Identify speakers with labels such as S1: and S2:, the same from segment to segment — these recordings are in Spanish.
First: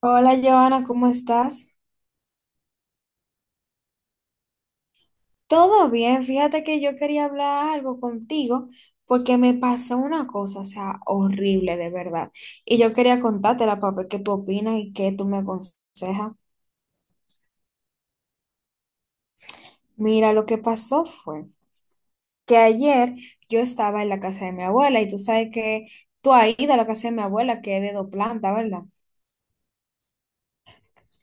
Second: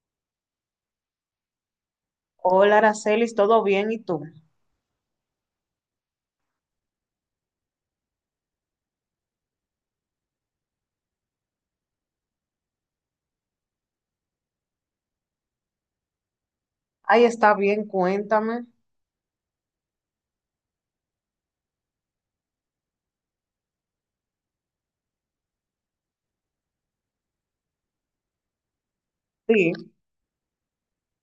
S1: Hola, Joana, ¿cómo estás?
S2: Hola, Aracelis, ¿todo bien? ¿Y tú?
S1: Todo bien, fíjate que yo quería hablar algo contigo porque me pasó una cosa, o sea, horrible de verdad. Y yo quería contártela para ver qué tú opinas y qué tú me aconsejas.
S2: Ahí está bien, cuéntame.
S1: Mira, lo que pasó fue que ayer yo estaba en la casa de mi abuela y tú sabes que tú ahí de la casa de mi abuela, que es de dos plantas, ¿verdad?
S2: Sí.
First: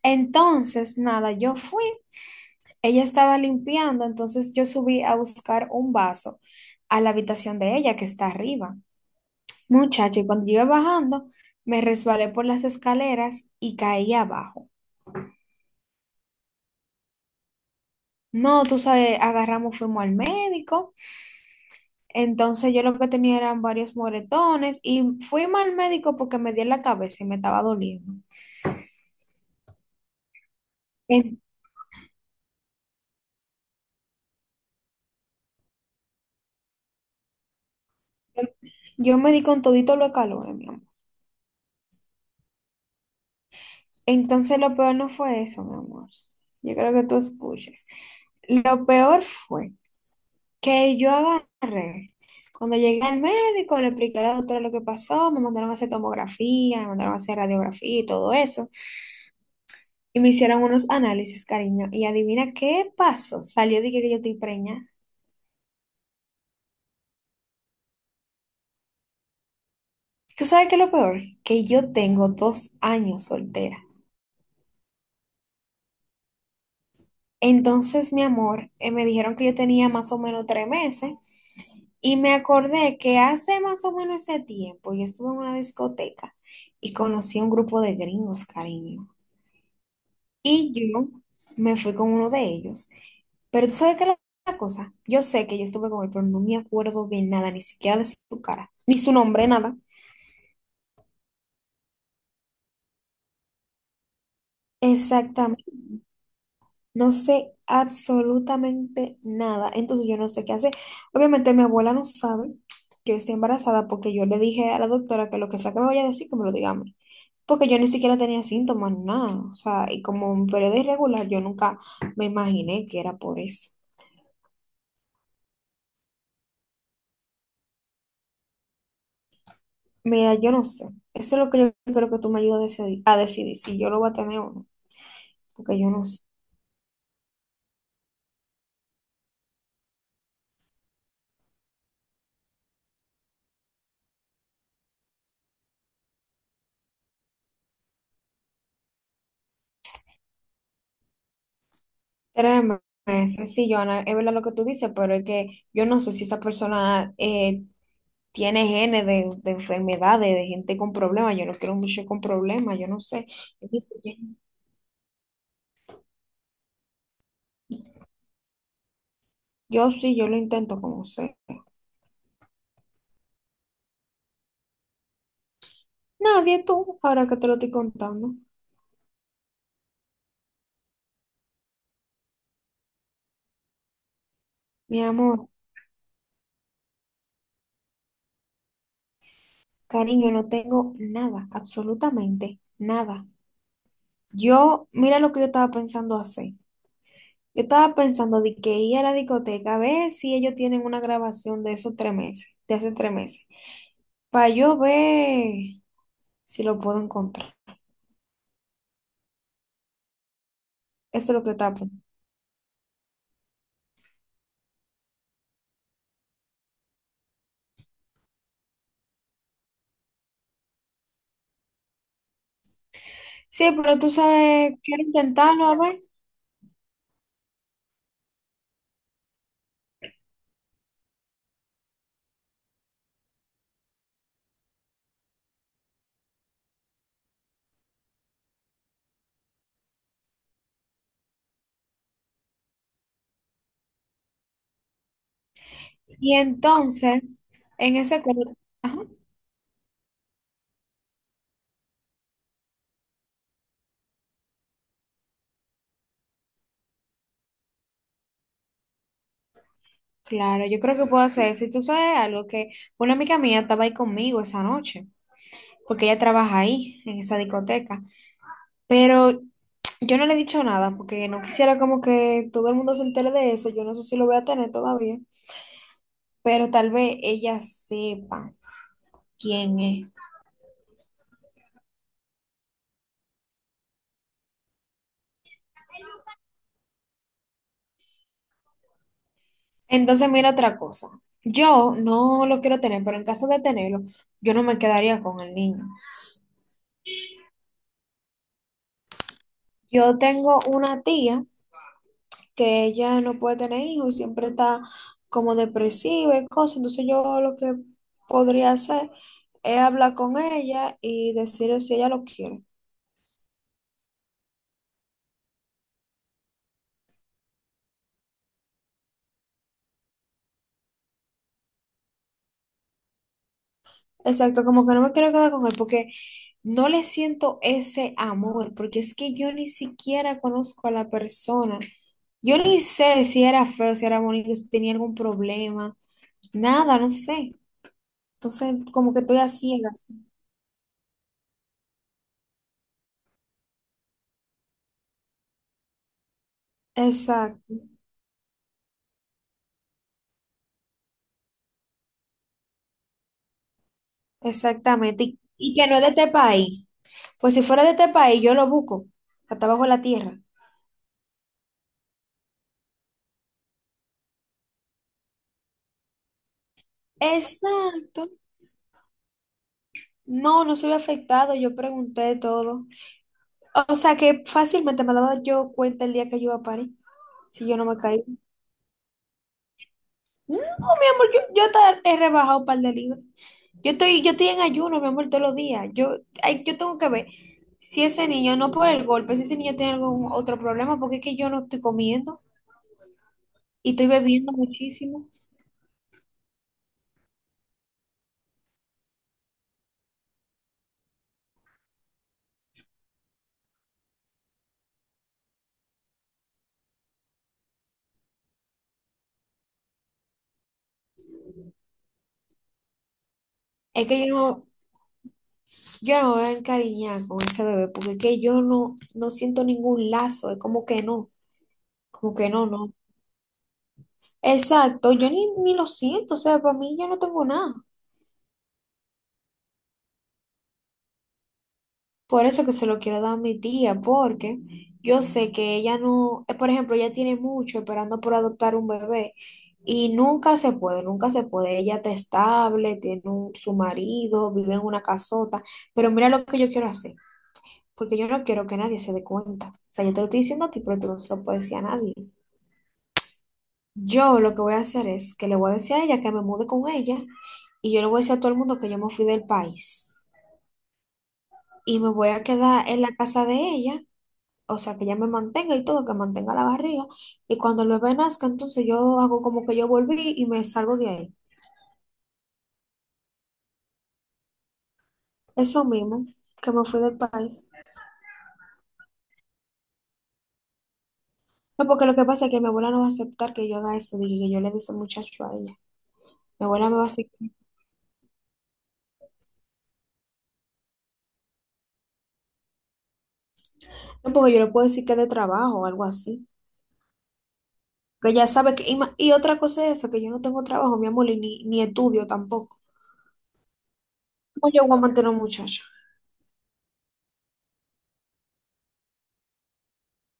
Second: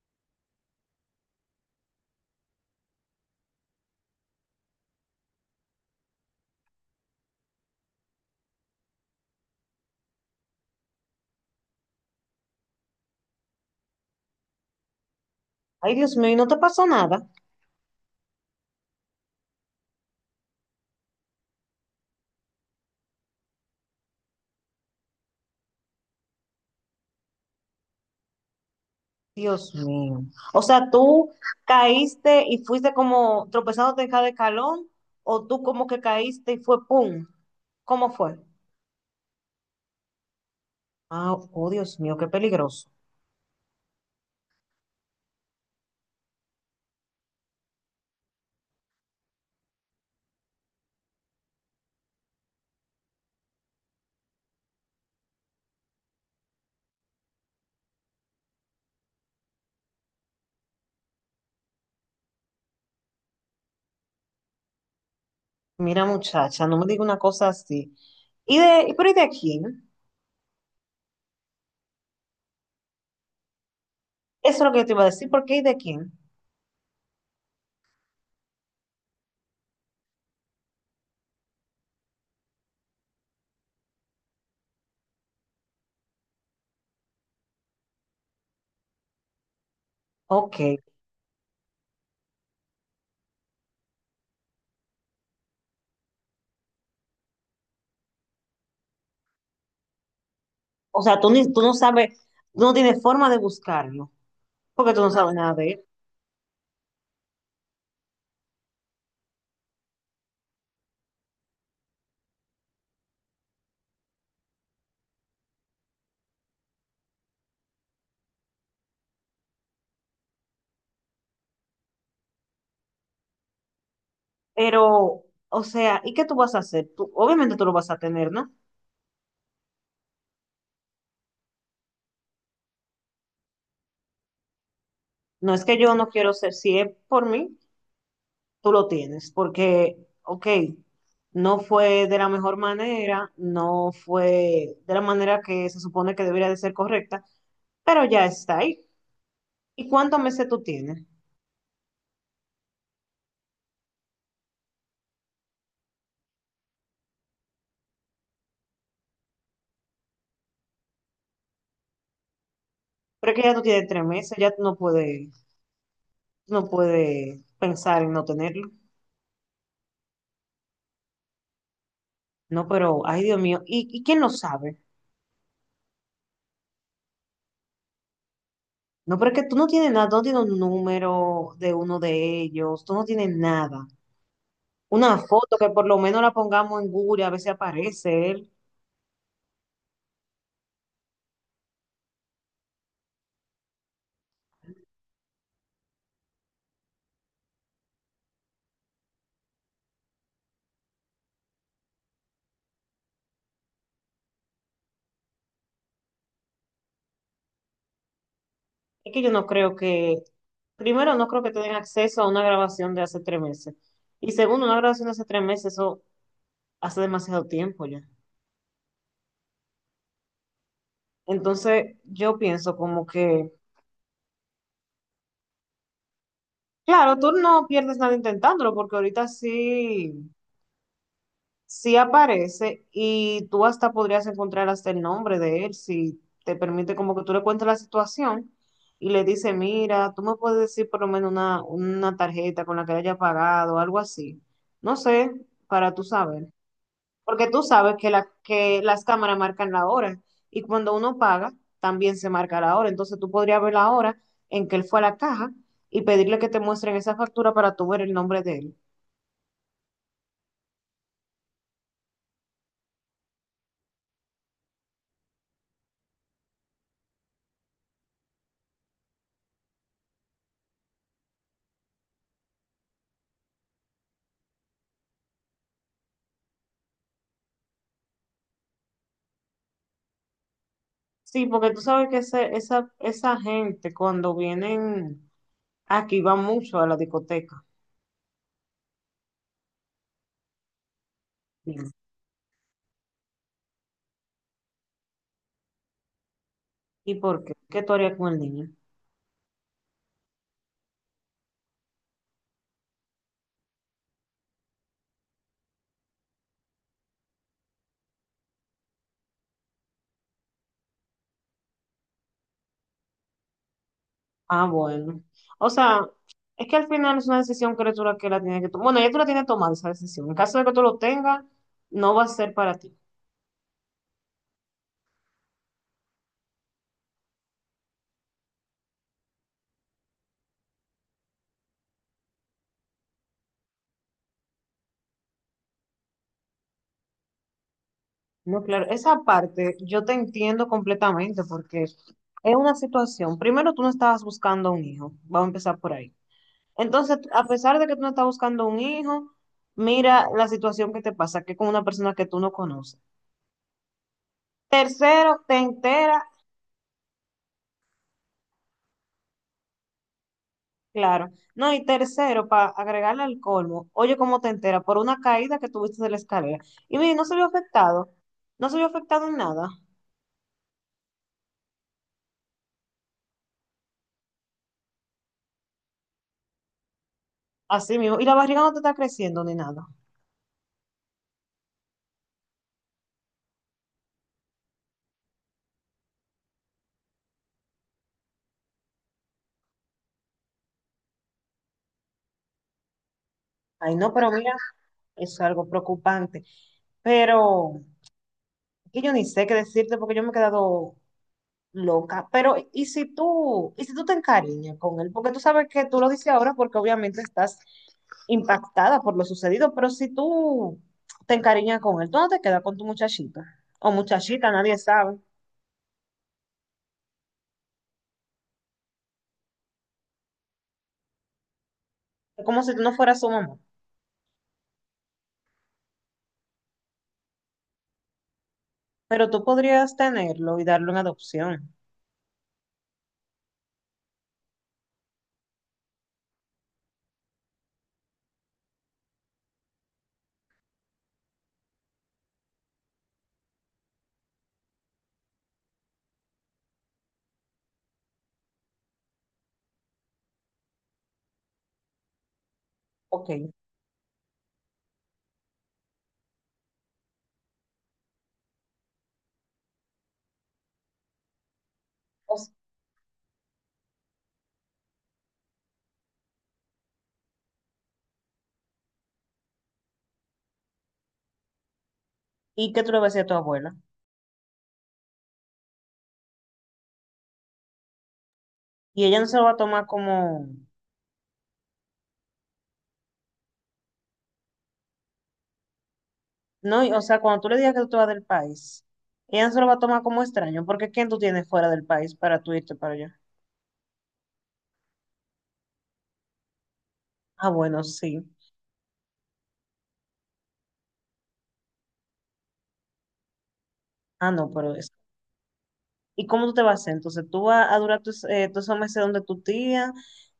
S1: Entonces, nada, yo fui, ella estaba limpiando, entonces yo subí a buscar un vaso a la habitación de ella que está arriba. Muchacho, y cuando yo iba bajando, me resbalé por las escaleras y caí abajo.
S2: Ay, Dios mío, ¿y no te pasó nada?
S1: No, tú sabes, agarramos, fuimos al médico. Entonces yo lo que tenía eran varios moretones y fuimos al médico porque me di en la cabeza y me estaba doliendo.
S2: Dios mío. O sea, ¿tú
S1: En-
S2: caíste y fuiste como tropezándote en cada escalón? ¿O tú como que caíste y fue pum? ¿Cómo fue?
S1: yo me di con todito los calores, mi amor.
S2: Ah, oh, Dios mío, qué peligroso.
S1: Entonces lo peor no fue eso, mi amor. Yo creo que tú escuches. Lo peor fue que yo agarré. Cuando llegué al médico, le expliqué a la doctora lo que pasó, me mandaron a hacer tomografía, me mandaron a hacer radiografía y todo eso. Y me hicieron unos análisis, cariño. Y adivina qué pasó. Salió, dije que yo estoy preñada.
S2: Mira, muchacha, no me digas una cosa así. Pero ¿y de quién?
S1: ¿Tú sabes qué es lo peor? Que yo tengo 2 años soltera.
S2: Eso es lo que yo te iba a decir, ¿por qué y de quién?
S1: Entonces, mi amor, me dijeron que yo tenía más o menos 3 meses. Y me acordé que hace más o menos ese tiempo yo estuve en una discoteca y conocí a un grupo de gringos, cariño.
S2: Ok.
S1: Y yo me fui con uno de ellos. Pero tú sabes qué es la cosa. Yo sé que yo estuve con él, pero no me acuerdo de nada, ni siquiera de su cara, ni su nombre, nada.
S2: O sea, tú no sabes, tú no tienes forma de buscarlo, porque tú no sabes nada de
S1: Exactamente.
S2: él.
S1: No sé absolutamente nada. Entonces yo no sé qué hacer. Obviamente mi abuela no sabe que yo estoy embarazada porque yo le dije a la doctora que lo que sea que me vaya a decir, que me lo diga a mí. Porque yo ni siquiera tenía síntomas, nada. O sea, y como un periodo irregular, yo nunca me imaginé que era por eso.
S2: Pero, o sea, ¿y qué tú vas a hacer? Tú, obviamente tú lo vas a tener, ¿no?
S1: Mira, yo no sé. Eso es lo que yo creo que tú me ayudas a decidir si yo lo voy a tener o no,
S2: No es que
S1: porque yo
S2: yo
S1: no
S2: no
S1: sé.
S2: quiero ser, si es por mí, tú lo tienes, porque, ok, no fue de la mejor manera, no fue de la manera que se supone que debería de ser correcta, pero ya está ahí. ¿Y cuántos meses tú tienes?
S1: Créeme, es sencillo, Ana, es verdad lo que tú dices, pero es que yo no sé si esa persona tiene genes de enfermedades, de gente con problemas. Yo no quiero mucho con problemas, yo no sé.
S2: Pero es que ya tú
S1: Yo,
S2: tienes
S1: dice
S2: tres
S1: que-
S2: meses, ya tú no puedes, no puedes pensar en no tenerlo.
S1: yo sí, yo lo intento como sé.
S2: No, pero, ay Dios mío, ¿y quién lo sabe?
S1: Nadie tú, ahora que te lo estoy contando.
S2: No, pero es que tú no tienes nada, tú no tienes un número de uno de ellos, tú no tienes nada.
S1: Mi
S2: Una
S1: amor,
S2: foto que por lo menos la pongamos en Google, y a ver si aparece él.
S1: cariño, no tengo nada, absolutamente nada. Yo, mira lo que yo estaba pensando hacer. Yo estaba pensando de que ir a la discoteca a ver si ellos tienen una grabación de esos 3 meses, de hace 3 meses, para yo ver si lo puedo encontrar.
S2: Es que yo no creo que, primero, no
S1: Eso es lo
S2: creo
S1: que
S2: que
S1: yo estaba
S2: tengan
S1: pensando.
S2: acceso a una grabación de hace tres meses. Y segundo, una grabación de hace tres meses, eso hace demasiado tiempo ya. Entonces, yo pienso como que,
S1: Sí, pero tú sabes, quiero intentarlo a ver.
S2: claro, tú no pierdes nada intentándolo, porque ahorita sí. Sí aparece y tú hasta podrías encontrar hasta el nombre de él si te permite como que tú le cuentes la situación y le dices, mira, tú me puedes decir por lo menos una tarjeta con la que le haya pagado, algo así. No sé, para tú
S1: Y
S2: saber.
S1: entonces,
S2: Porque tú sabes
S1: en
S2: que,
S1: ese cor-
S2: que
S1: ajá,
S2: las cámaras marcan la hora y cuando uno paga también se marca la hora. Entonces tú podrías ver la hora en que él fue a la caja y pedirle que te muestren esa factura para tú ver el nombre de él.
S1: claro, yo creo que puedo hacer eso. Y tú sabes algo que una amiga mía estaba ahí conmigo esa noche, porque ella trabaja ahí, en esa discoteca. Pero yo no le he dicho nada porque no quisiera como que todo el mundo se entere de eso. Yo no sé si lo voy a tener todavía. Pero tal vez ella sepa quién es.
S2: Sí, porque tú sabes que esa gente cuando vienen aquí va mucho a la discoteca.
S1: Entonces, mira otra cosa.
S2: Dime.
S1: Yo no lo quiero tener, pero en caso de tenerlo, yo no me quedaría con el niño.
S2: ¿Y por qué? ¿Qué tú harías con el niño?
S1: Yo tengo una tía que ella no puede tener hijos, siempre está como depresiva y cosas. Entonces, yo lo que podría hacer es hablar con ella y decirle si ella lo quiere.
S2: Ah, bueno. O sea, es que al final es una decisión que tú la que la tienes que tomar. Bueno, ya tú la tienes tomada esa decisión. En caso de que tú lo tengas, no va a ser para ti.
S1: Exacto, como que no me quiero quedar con él porque no le siento ese amor, porque es que yo ni siquiera conozco a la persona. Yo ni sé si era feo, si era bonito, si tenía algún problema, nada, no sé.
S2: No,
S1: Entonces,
S2: claro.
S1: como que
S2: Esa
S1: estoy a
S2: parte yo
S1: ciegas.
S2: te entiendo completamente porque es una situación. Primero, tú no estabas buscando un hijo. Vamos a empezar por ahí. Entonces, a pesar de
S1: Exacto,
S2: que tú no estás buscando un hijo, mira la situación que te pasa, que es con una persona que tú no conoces.
S1: exactamente.
S2: Tercero,
S1: Y,
S2: te
S1: y que no es de
S2: entera,
S1: este país. Pues si fuera de este país, yo lo busco, hasta abajo de la tierra.
S2: claro. No, y tercero, para agregarle al colmo, oye, ¿cómo te entera? Por una caída que tuviste de la escalera. Y mire, no se vio afectado,
S1: Exacto.
S2: no se vio afectado en nada.
S1: No, no soy afectado, yo pregunté todo. O sea que fácilmente me daba yo cuenta el día que yo iba a París, si yo no
S2: Así
S1: me
S2: mismo,
S1: caí.
S2: y la barriga no te está creciendo ni nada.
S1: No, mi amor, yo te he rebajado un par de libras. Yo estoy en ayuno, mi amor, todos los días. Ay, yo tengo que ver si ese niño, no por el golpe, si ese niño tiene algún otro problema, porque es que yo no estoy comiendo y
S2: Ay,
S1: estoy
S2: no, pero
S1: bebiendo
S2: mira,
S1: muchísimo.
S2: es algo preocupante. Pero que yo ni sé qué decirte porque yo me he quedado loca. Pero, ¿y si tú te encariñas con él? Porque tú sabes que tú lo dices ahora porque obviamente estás impactada por lo sucedido, pero si tú te encariñas con él, tú no te quedas con tu muchachita o
S1: Es que yo
S2: muchachita,
S1: no,
S2: nadie sabe.
S1: yo no me voy a encariñar con ese bebé, porque es que yo no siento ningún lazo, es como
S2: Es
S1: que
S2: como
S1: no,
S2: si tú
S1: no.
S2: no fueras su mamá,
S1: Exacto, yo ni lo siento, o sea, para mí yo no tengo nada.
S2: pero tú podrías tenerlo y darlo en adopción.
S1: Por eso que se lo quiero dar a mi tía, porque yo sé que ella no, por ejemplo, ella tiene mucho esperando por adoptar un bebé y nunca se puede, nunca se puede. Ella está estable, tiene su marido, vive en una casota, pero mira lo que yo quiero hacer, porque yo no quiero que nadie se dé cuenta. O sea, yo te lo estoy diciendo a ti, pero tú no se lo puedes decir a nadie.
S2: Ok.
S1: Yo lo que voy a hacer es que le voy a decir a ella que me mude con ella y yo le voy a decir a todo el mundo que yo me fui del país y me voy
S2: O
S1: a
S2: s-
S1: quedar en la casa de ella, o sea, que ya me mantenga y todo, que mantenga la barriga. Y cuando el bebé nazca, entonces yo hago como que yo volví y me salgo de ahí.
S2: ¿Y qué tú le vas a decir a tu abuela?
S1: Eso mismo, que me fui del país.
S2: Y ella no se lo va a tomar como,
S1: No, porque lo que pasa es que mi abuela no va a aceptar que yo haga eso, dije que yo le dé ese muchacho a ella. Mi
S2: no,
S1: abuela
S2: y-
S1: me
S2: o
S1: va a
S2: sea,
S1: decir,
S2: cuando tú le digas que tú te vas del país, ella no se lo va a tomar como extraño, porque ¿quién tú tienes fuera del país para tú irte para allá?
S1: no, porque yo le puedo decir que es de trabajo o algo así.
S2: Ah, bueno, sí.
S1: Pero ya sabe que, y otra cosa es eso, que yo no tengo trabajo, mi amor, y ni estudio tampoco.
S2: Ah, no,
S1: ¿Cómo
S2: pero
S1: yo
S2: es.
S1: voy a mantener a un muchacho?
S2: ¿Y cómo tú te vas a hacer? Entonces, tú vas a durar tus, todos esos meses donde tu tía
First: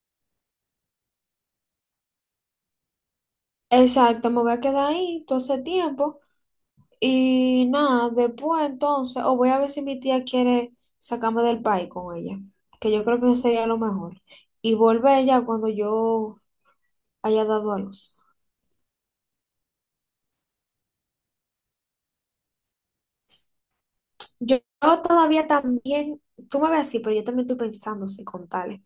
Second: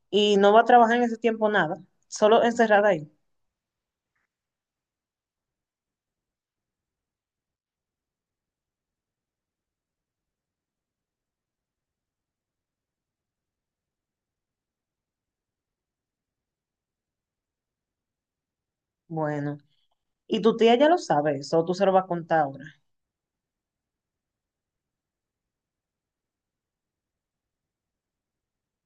S2: y no va a trabajar en ese tiempo nada, solo encerrada ahí.
S1: Exacto, me voy a quedar ahí todo ese tiempo. Y nada, después entonces, o voy a ver si mi tía quiere sacarme del país con ella, que yo creo que eso sería lo mejor. Y volver ya cuando yo haya dado a luz.
S2: Bueno, y tu tía ya lo sabe eso, tú se lo vas a contar ahora.
S1: Yo todavía también, tú me ves así, pero yo también estoy pensando si contarle.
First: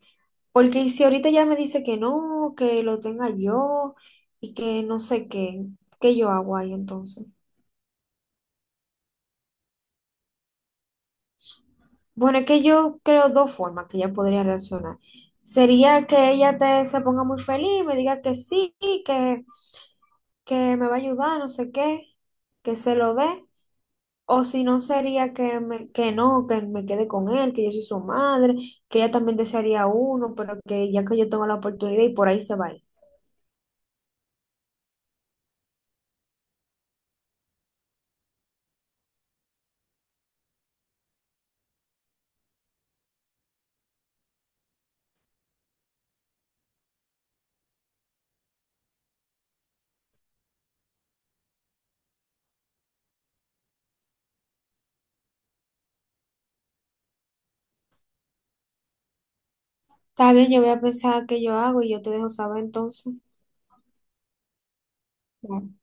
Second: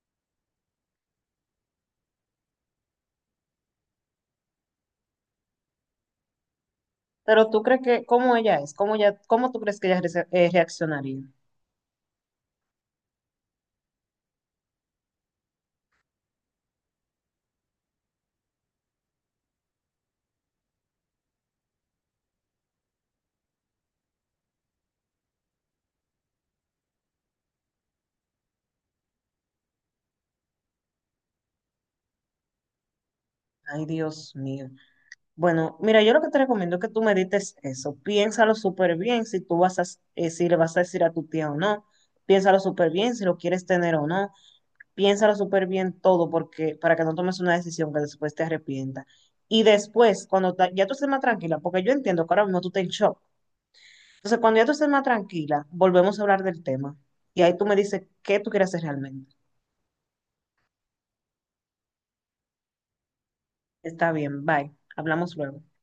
S1: Porque si ahorita ya me dice que no, que lo tenga yo y que no sé qué, ¿qué yo hago ahí entonces?
S2: Pero tú crees que, ¿cómo ella es? ¿Cómo tú crees que ella reaccionaría?
S1: Bueno, es que yo creo dos formas que ella podría reaccionar. Sería que ella te, se ponga muy feliz, me diga que sí, que que me va a ayudar, no sé qué, que se lo dé. O si no sería que, me, que no, que me quede con él, que yo soy su madre, que ella también desearía uno, pero que ya que yo tengo la oportunidad y por ahí se va a ir.
S2: Ay, Dios mío. Bueno, mira, yo lo que te recomiendo es que tú medites eso. Piénsalo súper bien si tú vas a si le vas a decir a tu tía o no. Piénsalo súper bien si lo quieres tener o no, piénsalo súper bien todo porque, para que no tomes una decisión que después te arrepienta. Y después, cuando ya tú estés más tranquila, porque yo entiendo que ahora mismo tú estás en shock. Entonces, cuando ya tú estés más tranquila, volvemos a hablar del tema. Y ahí tú me dices qué tú quieres hacer realmente.
S1: Está bien, yo voy a pensar qué yo hago y yo te dejo saber entonces.
S2: Está bien, bye. Hablamos luego.
S1: Bueno.